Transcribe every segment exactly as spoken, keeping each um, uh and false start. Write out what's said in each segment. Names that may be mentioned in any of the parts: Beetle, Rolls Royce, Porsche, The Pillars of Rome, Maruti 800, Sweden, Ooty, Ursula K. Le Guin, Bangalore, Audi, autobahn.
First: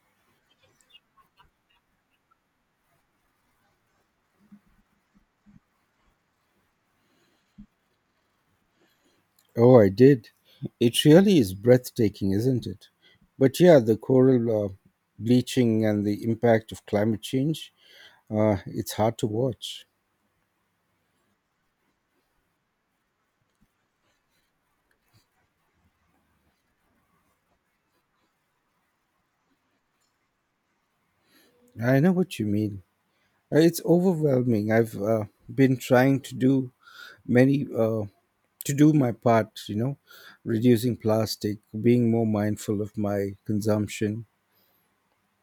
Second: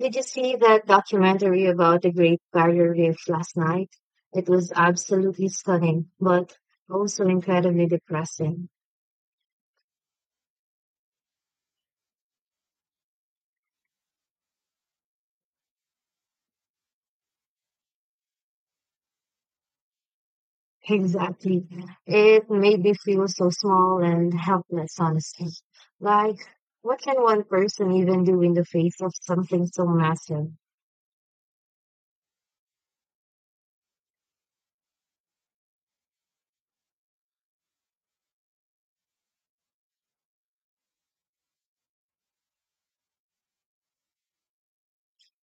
Did you see that documentary about the Great Barrier Reef last night? It was absolutely stunning, but also incredibly depressing. Oh, I did. It really is breathtaking, isn't it? But yeah, the coral uh, bleaching and the impact of climate change, uh, it's hard to watch. Exactly. It made me feel so small and helpless, honestly. Like, what can one person even do in the face of something so massive? I know what you mean. Uh, It's overwhelming. I've uh, been trying to do many uh, to do my part, you know, reducing plastic, being more mindful of my consumption.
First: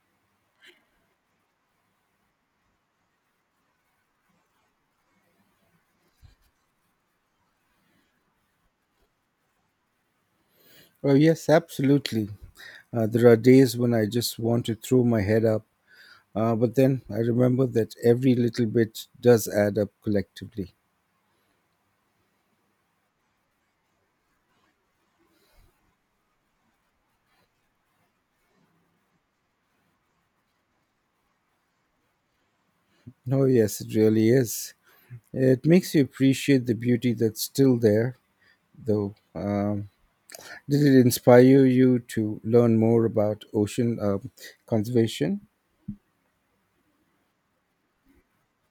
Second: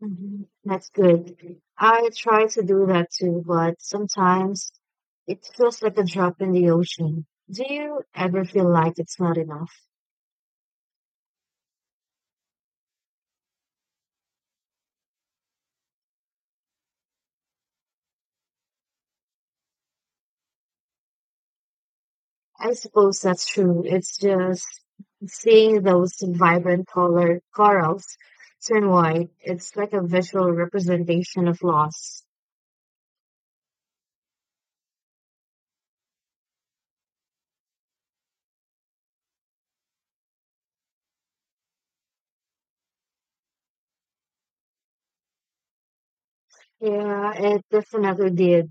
Mhm. That's good. I try to do that too, but sometimes it feels like a drop in the ocean. Do you ever feel like it's not enough? Oh, yes, absolutely. Uh, there are days when I just want to throw my head up. Uh, but then I remember that every little bit does add up collectively. I suppose that's true. It's just seeing those vibrant colored corals turn white. It's like a visual representation of loss. Oh, yes, it really is. It makes you appreciate the beauty that's still there, though. Um, did it inspire you to learn more about ocean um conservation? Yeah, it definitely did.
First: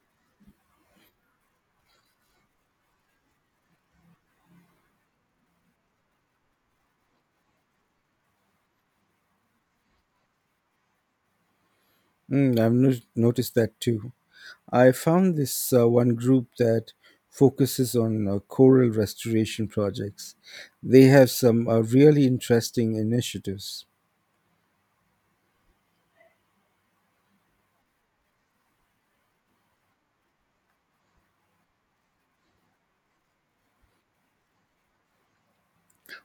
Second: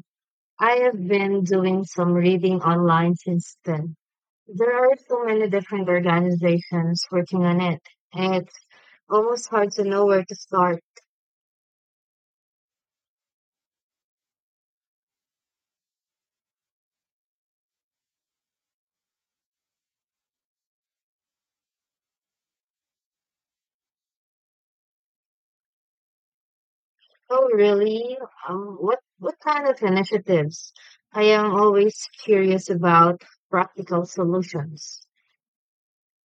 I have been doing some reading online since then. There are so many different organizations working on it, and it's almost hard to know where to start. Mm, I've no- noticed that too. I found this uh, one group that focuses on uh, coral restoration projects. They have some uh, really interesting initiatives. Oh, really? Um, what what kind of initiatives? I am always curious about practical solutions.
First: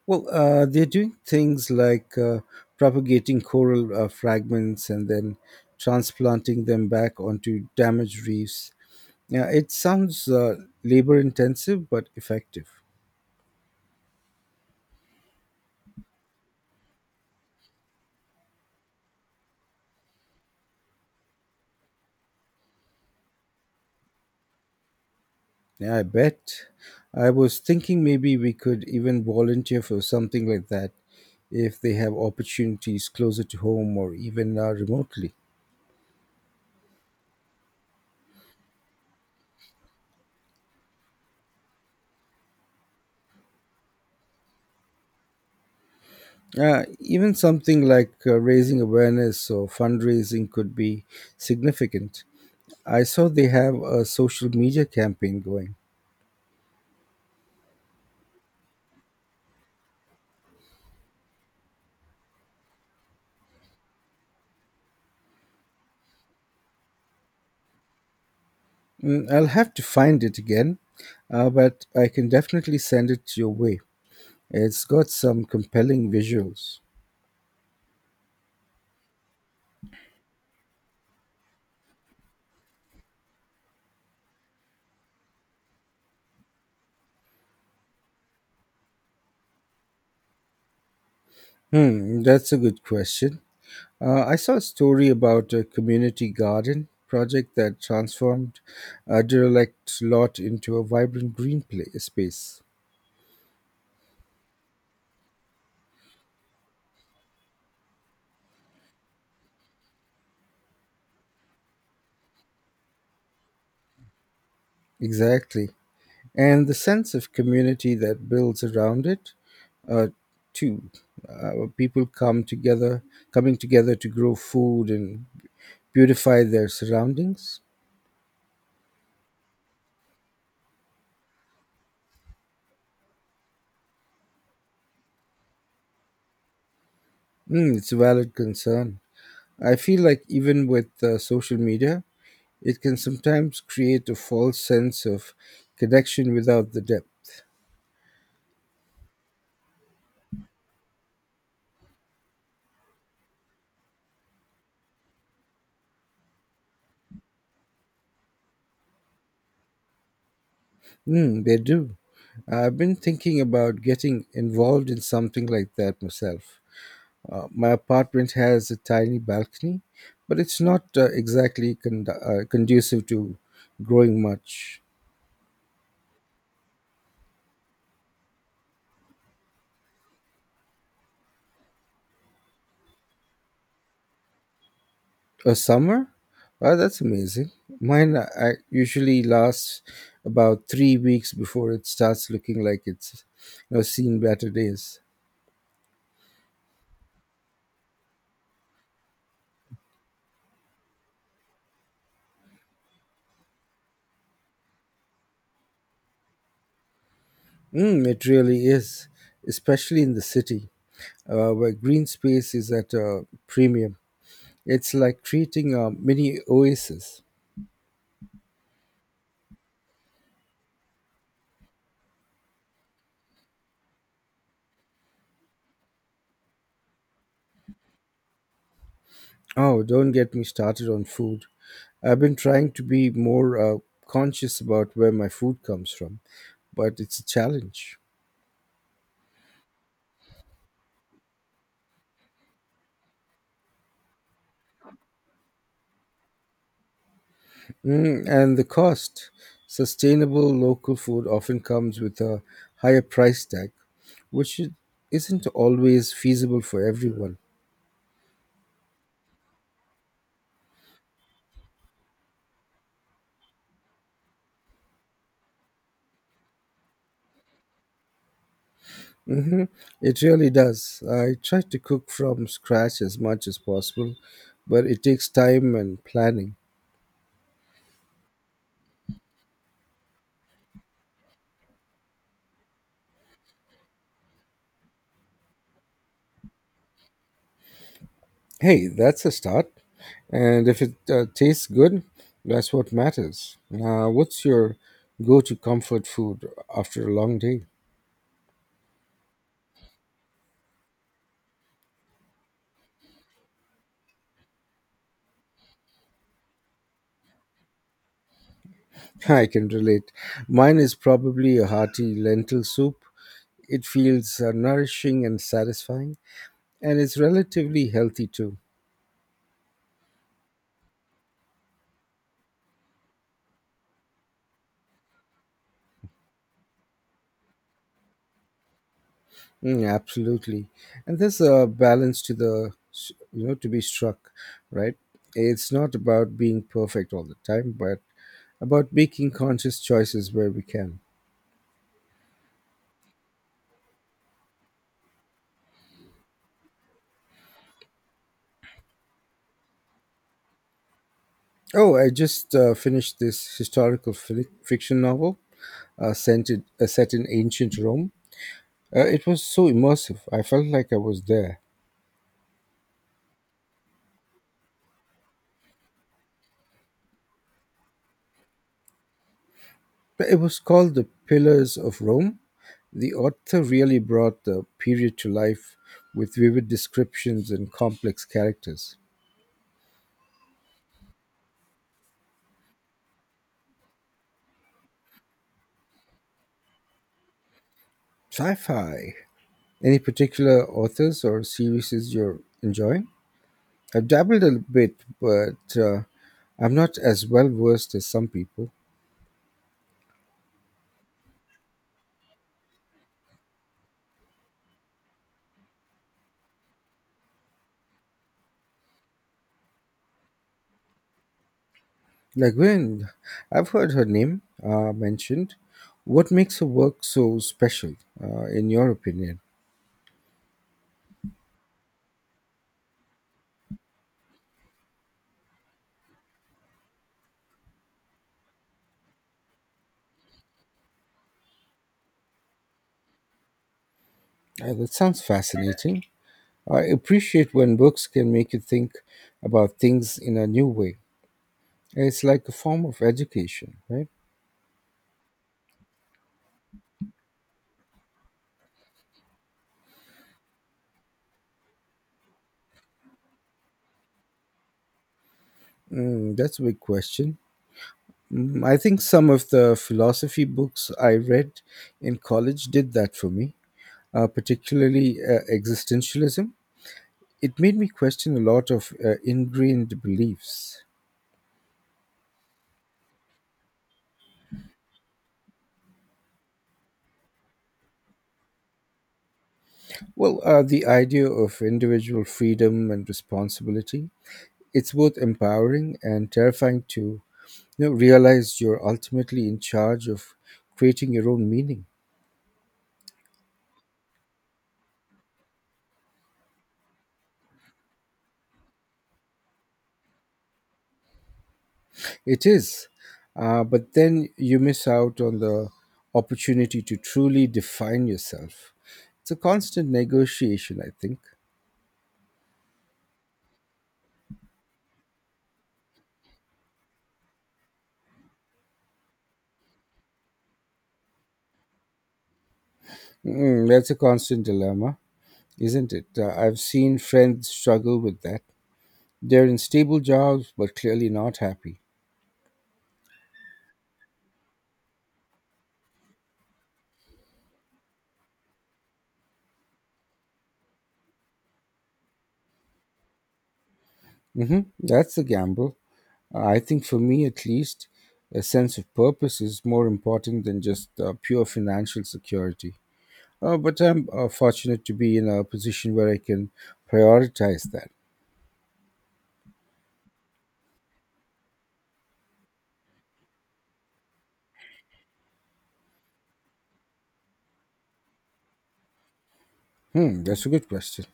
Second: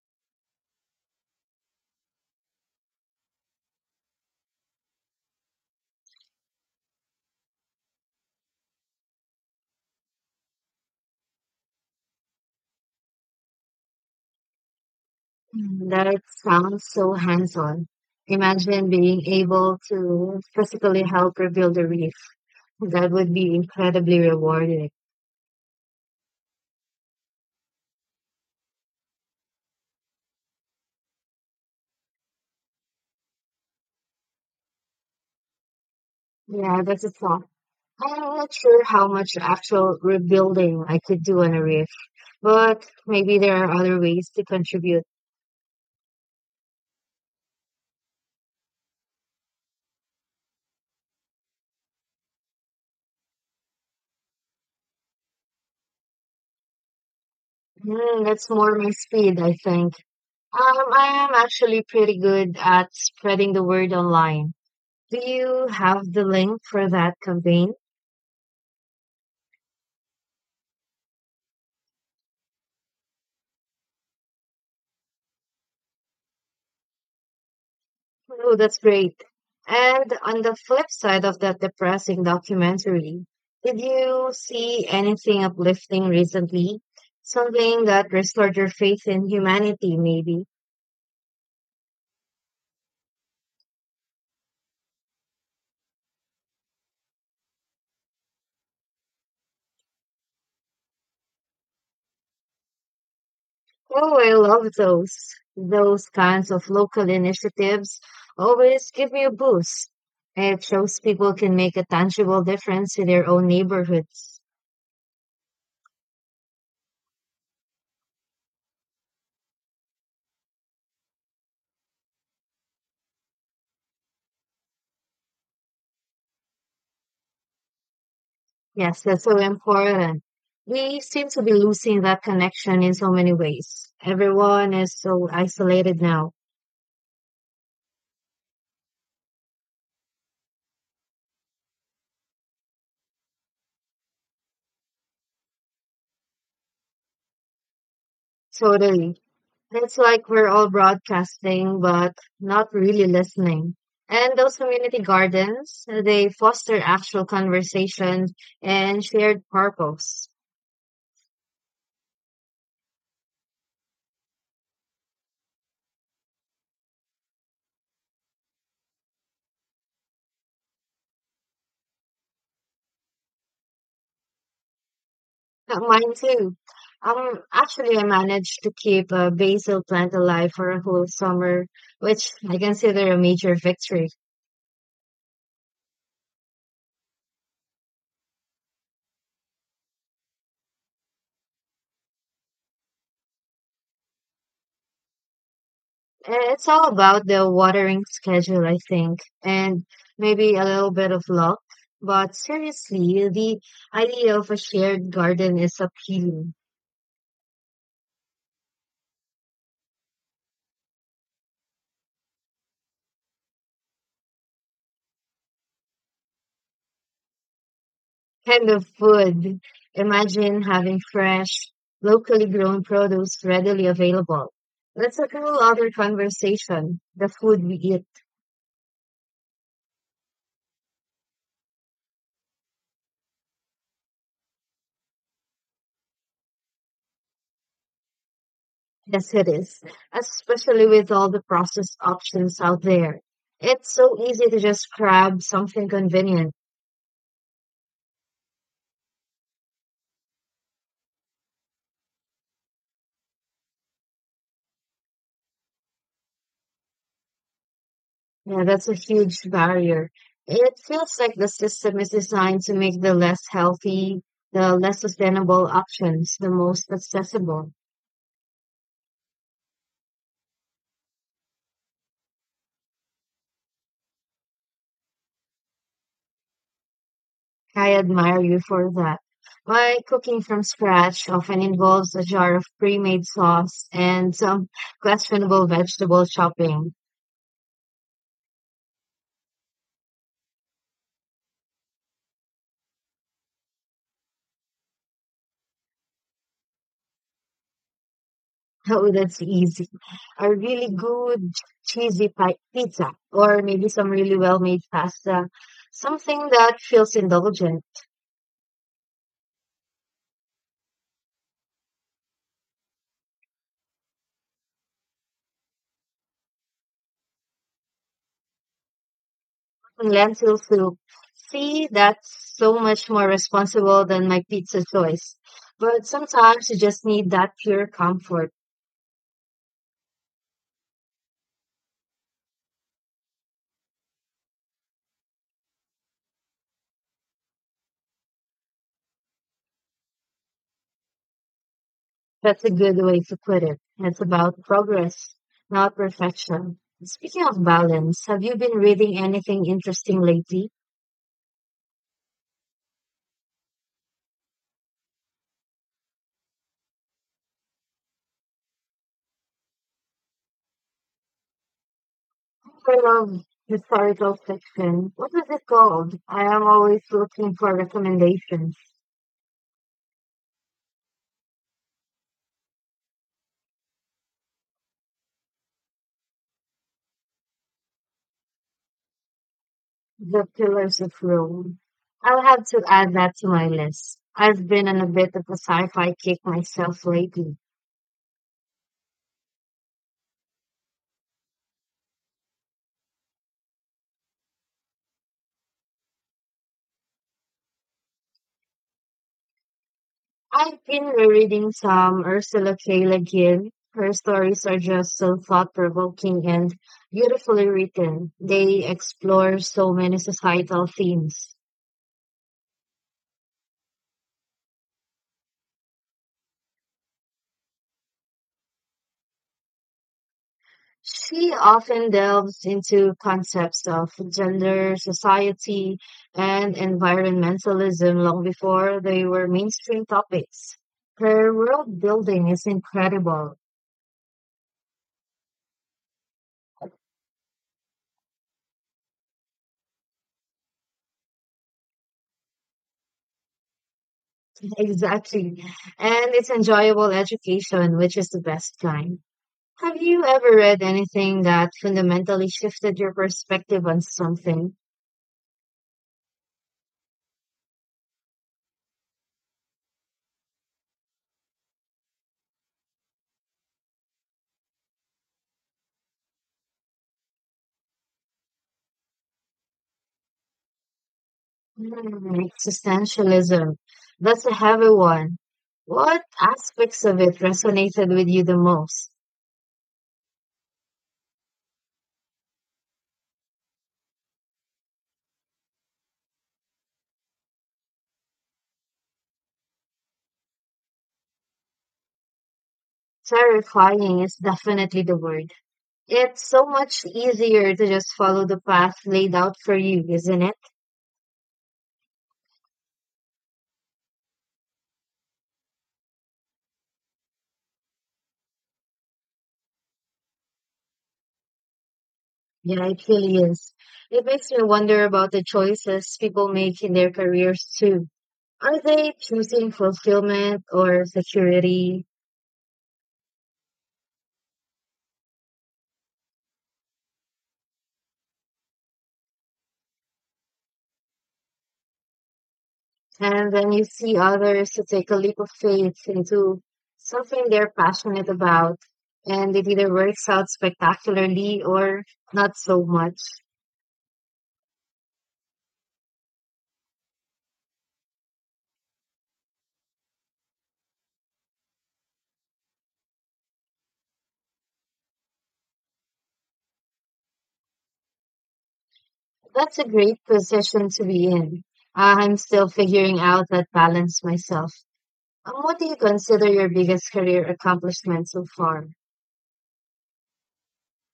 Well, uh, they're doing things like uh, propagating coral uh, fragments and then transplanting them back onto damaged reefs. Yeah, it sounds uh, labor intensive but effective. Mm, that sounds so hands-on. Imagine being able to physically help rebuild the reef. That would be incredibly rewarding. Yeah, I bet. I was thinking maybe we could even volunteer for something like that if they have opportunities closer to home or even uh, remotely. Yeah, that's a thought. I'm not sure how much actual rebuilding I could do on a reef, but maybe there are other ways to contribute. Uh, even something like uh, raising awareness or fundraising could be significant. I saw they have a social media campaign going. Mm, that's more my speed, I think. Um, I am actually pretty good at spreading the word online. Do you have the link for that campaign? Mm, I'll have to find it again, uh, but I can definitely send it your way. It's got some compelling visuals. Oh, that's great. And on the flip side of that depressing documentary, did you see anything uplifting recently? Something that restored your faith in humanity, maybe? Hmm, that's a good question. Uh, I saw a story about a community garden project that transformed a derelict lot into a vibrant green play space. Oh, I love those. Those kinds of local initiatives always give me a boost. It shows people can make a tangible difference in their own neighborhoods. Exactly, and the sense of community that builds around it uh, too. Uh, People come together, coming together to grow food and beautify their surroundings. Yes, that's so important. We seem to be losing that connection in so many ways. Everyone is so isolated now. Mm, it's a valid concern. I feel like even with uh, social media, it can sometimes create a false sense of connection without the depth. Totally. It's like we're all broadcasting, but not really listening. And those community gardens, they foster actual conversations and shared purpose. Mm, they do. I've been thinking about getting involved in something like that myself. Uh, my apartment has a tiny balcony, but it's not uh, exactly con- uh, conducive to growing much. Uh, Mine too. Um, actually, I managed to keep a basil plant alive for a whole summer, which I consider a major victory. A summer? Wow, that's amazing. Mine uh, I usually lasts about three weeks before it starts looking like it's you know, seen better days. It's all about the watering schedule, I think, and maybe a little bit of luck. But seriously, the idea of a shared garden is appealing. Mm, it really is, especially in the city uh, where green space is at a premium. It's like creating a mini oasis. And the food. Imagine having fresh, locally grown produce readily available. That's a whole other conversation, the food we eat. Oh, don't get me started on food. I've been trying to be more uh, conscious about where my food comes from, but it's a challenge. Yes, it is, especially with all the processed options out there. It's so easy to just grab something convenient. Mm, and the cost. Sustainable local food often comes with a higher price tag, which i- isn't always feasible for everyone. Yeah, that's a huge barrier. It feels like the system is designed to make the less healthy, the less sustainable options the most accessible. Hmm. It really does. I try to cook from scratch as much as possible, but it takes time and planning. I admire you for that. My cooking from scratch often involves a jar of pre-made sauce and some questionable vegetable chopping. Hey, that's a start. And if it uh, tastes good, that's what matters. Now, what's your go to comfort food after a long day? Oh, that's easy. A really good cheesy pi- pizza or maybe some really well-made pasta. Something that feels indulgent I can relate. Mine is probably a hearty lentil soup. It feels uh, nourishing and satisfying, and it's relatively healthy too. and lentil soup. See, that's so much more responsible than my pizza choice. But sometimes you just need that pure comfort. Mm, yeah, absolutely, and there's a balance to the s- you know to be struck, right? It's not about being perfect all the time, but about making conscious choices where we can. That's a good way to put it. It's about progress, not perfection. Speaking of balance, have you been reading anything interesting lately? Oh, I just uh, finished this historical fi- fiction novel uh, sent in, uh, set in ancient Rome. Uh, it was so immersive. I felt like I was there. I love historical fiction. What was it called? I am always looking for recommendations. It was called The Pillars of Rome. The author really brought the period to life with vivid descriptions and complex characters. The Pillars of Rome. I'll have to add that to my list. I've been on a bit of a sci-fi kick myself lately. Sci-fi. Any particular authors or series you're enjoying? I've dabbled a bit, but uh, I'm not as well versed as some people. I've been rereading some Ursula K. Le Guin. Her stories are just so thought-provoking and beautifully written. They explore so many societal themes. Like when I've heard her name uh, mentioned, what makes her work so special, uh, in your opinion? She often delves into concepts of gender, society, and environmentalism long before they were mainstream topics. Her world building is incredible. Uh, that sounds fascinating. I appreciate when books can make you think about things in a new way. It's like a form of education, right? Exactly. And it's enjoyable education, which is the best kind. Have you ever read anything that fundamentally shifted your perspective on something? Mm, that's a big question. Mm, I think some of the philosophy books I read in college did that for me, uh, particularly uh, existentialism. It made me question a lot of uh, ingrained beliefs. Mm, existentialism. That's a heavy one. What aspects of it resonated with you the most? Well, uh, the idea of individual freedom and responsibility, it's both empowering and terrifying to you know, realize you're ultimately in charge of creating your own meaning. Terrifying is definitely the word. It's so much easier to just follow the path laid out for you, isn't it? It is. Uh, but then you miss out on the opportunity to truly define yourself. It's a constant negotiation, I think. Yeah, it really is. It makes me wonder about the choices people make in their careers too. Are they choosing fulfillment or security? Mm, that's a constant dilemma, isn't it? Uh, I've seen friends struggle with that. They're in stable jobs, but clearly not happy. And then you see others to take a leap of faith into something they're passionate about, and it either works out spectacularly or not so much. Hmm. That's the gamble. Uh, I think for me, at least, a sense of purpose is more important than just uh, pure financial security. Uh, but I'm uh, fortunate to be in a position where I can prioritize that. That's a great position to be in. Uh, I'm still figuring out that balance myself. Um, What do you consider your biggest career accomplishment so far? Hmm, that's a good question.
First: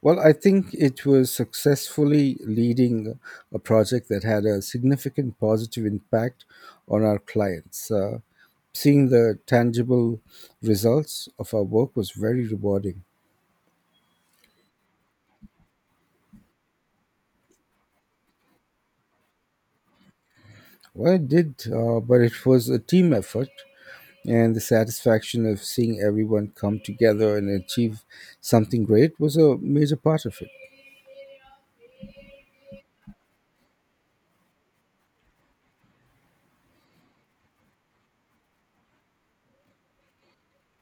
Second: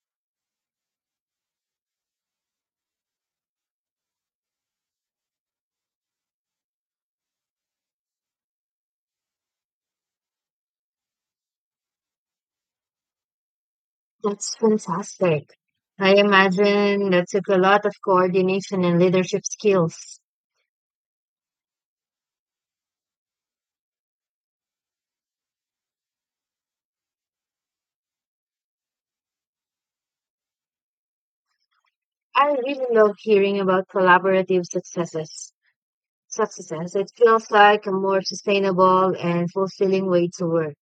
Well, I think it was successfully leading a project that had a significant positive impact on our clients. Uh, seeing the tangible results of our work was very rewarding. That's fantastic. I imagine that took a lot of coordination and leadership skills. Well, it did, uh, but it was a team effort, and the satisfaction of seeing everyone come together and achieve something great was a major part of it. I really love hearing about collaborative successes. Success. It feels like a more sustainable and fulfilling way to work.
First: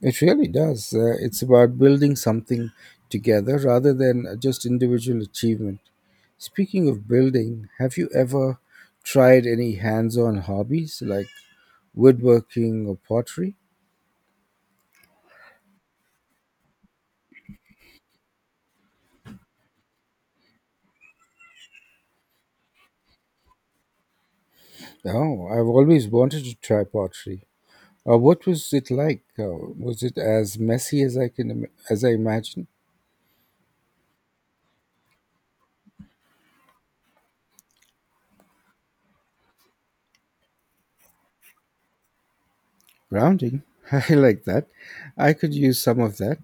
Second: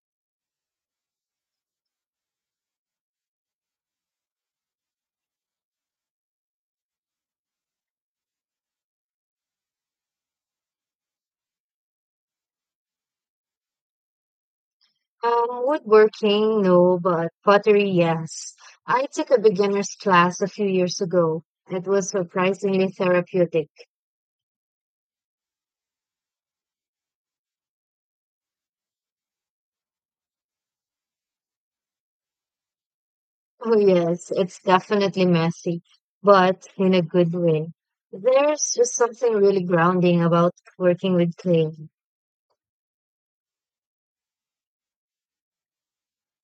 It really does. Uh, it's about building something together rather than just individual achievement. Speaking of building, have you ever tried any hands on hobbies like woodworking or pottery? Um, woodworking, no, but pottery, yes. I took a beginner's class a few years ago. It was surprisingly therapeutic. Oh, I've always wanted to try pottery. Uh, what was it like? Uh, was it as messy as I can im- as I imagine? Oh, yes, it's definitely messy, but in a good way. There's just something really grounding about working with clay. Grounding. I like that. I could use some of that.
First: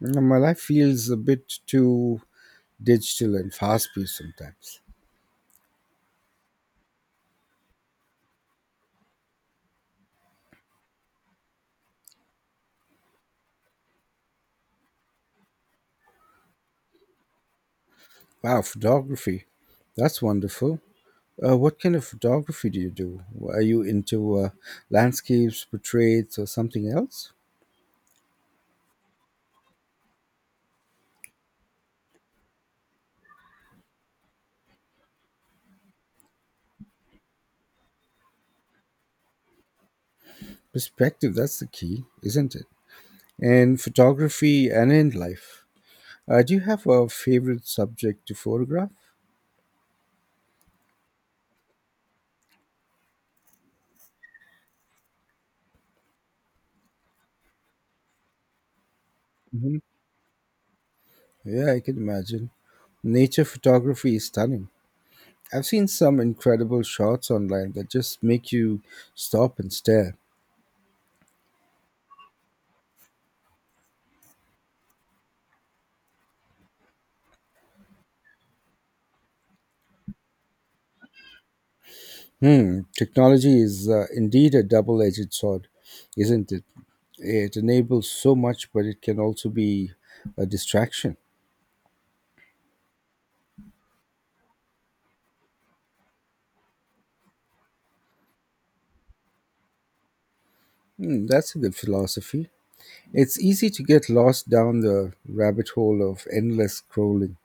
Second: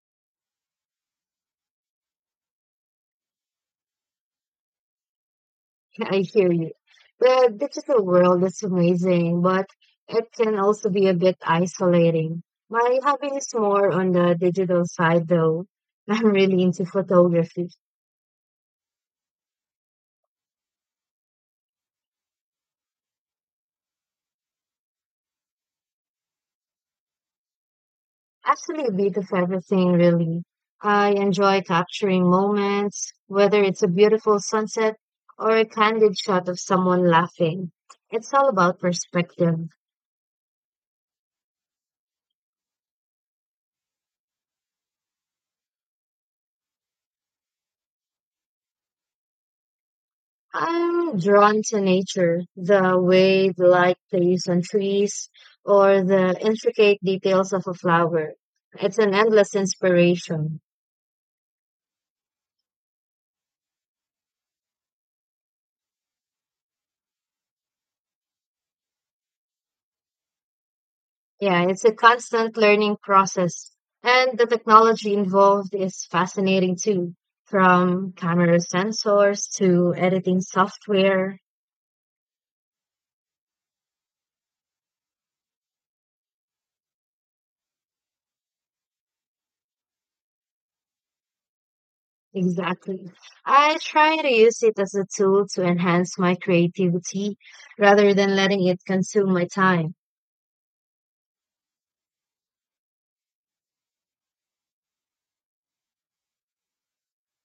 Mm, my life feels a bit too digital and fast paced sometimes. I hear you. The digital world is amazing, but it can also be a bit isolating. My hobby is more on the digital side, though. I'm really into photography. Wow, photography. That's wonderful. Uh, what kind of photography do you do? Are you into uh, landscapes, portraits, or something else? Actually, a bit of everything, really. I enjoy capturing moments, whether it's a beautiful sunset or a candid shot of someone laughing. It's all about perspective. Perspective, that's the key, isn't it? In photography and in life. Uh, do you have a favorite subject to photograph? I'm drawn to nature, the way the light plays on trees or the intricate details of a flower. It's an endless Hmm. inspiration. Yeah, I can imagine. Nature photography is stunning. I've seen some incredible shots online that just make you stop and stare. Yeah, it's a constant learning process. And the technology involved is fascinating too, from camera sensors to editing software. Hmm, technology is uh, indeed a double edged sword, isn't it? It enables so much, but it can also be a distraction. Exactly. I try to use it as a tool to enhance my creativity rather than letting it consume my time. Hmm, that's a good philosophy. It's easy to get lost down the rabbit hole of endless scrolling.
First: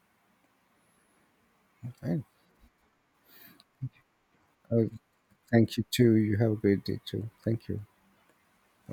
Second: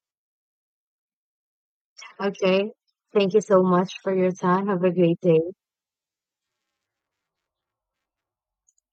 Right. Okay. Thank you so much for your time. Have Uh, a great day. Thank you, too. You have a great day, too. Thank you.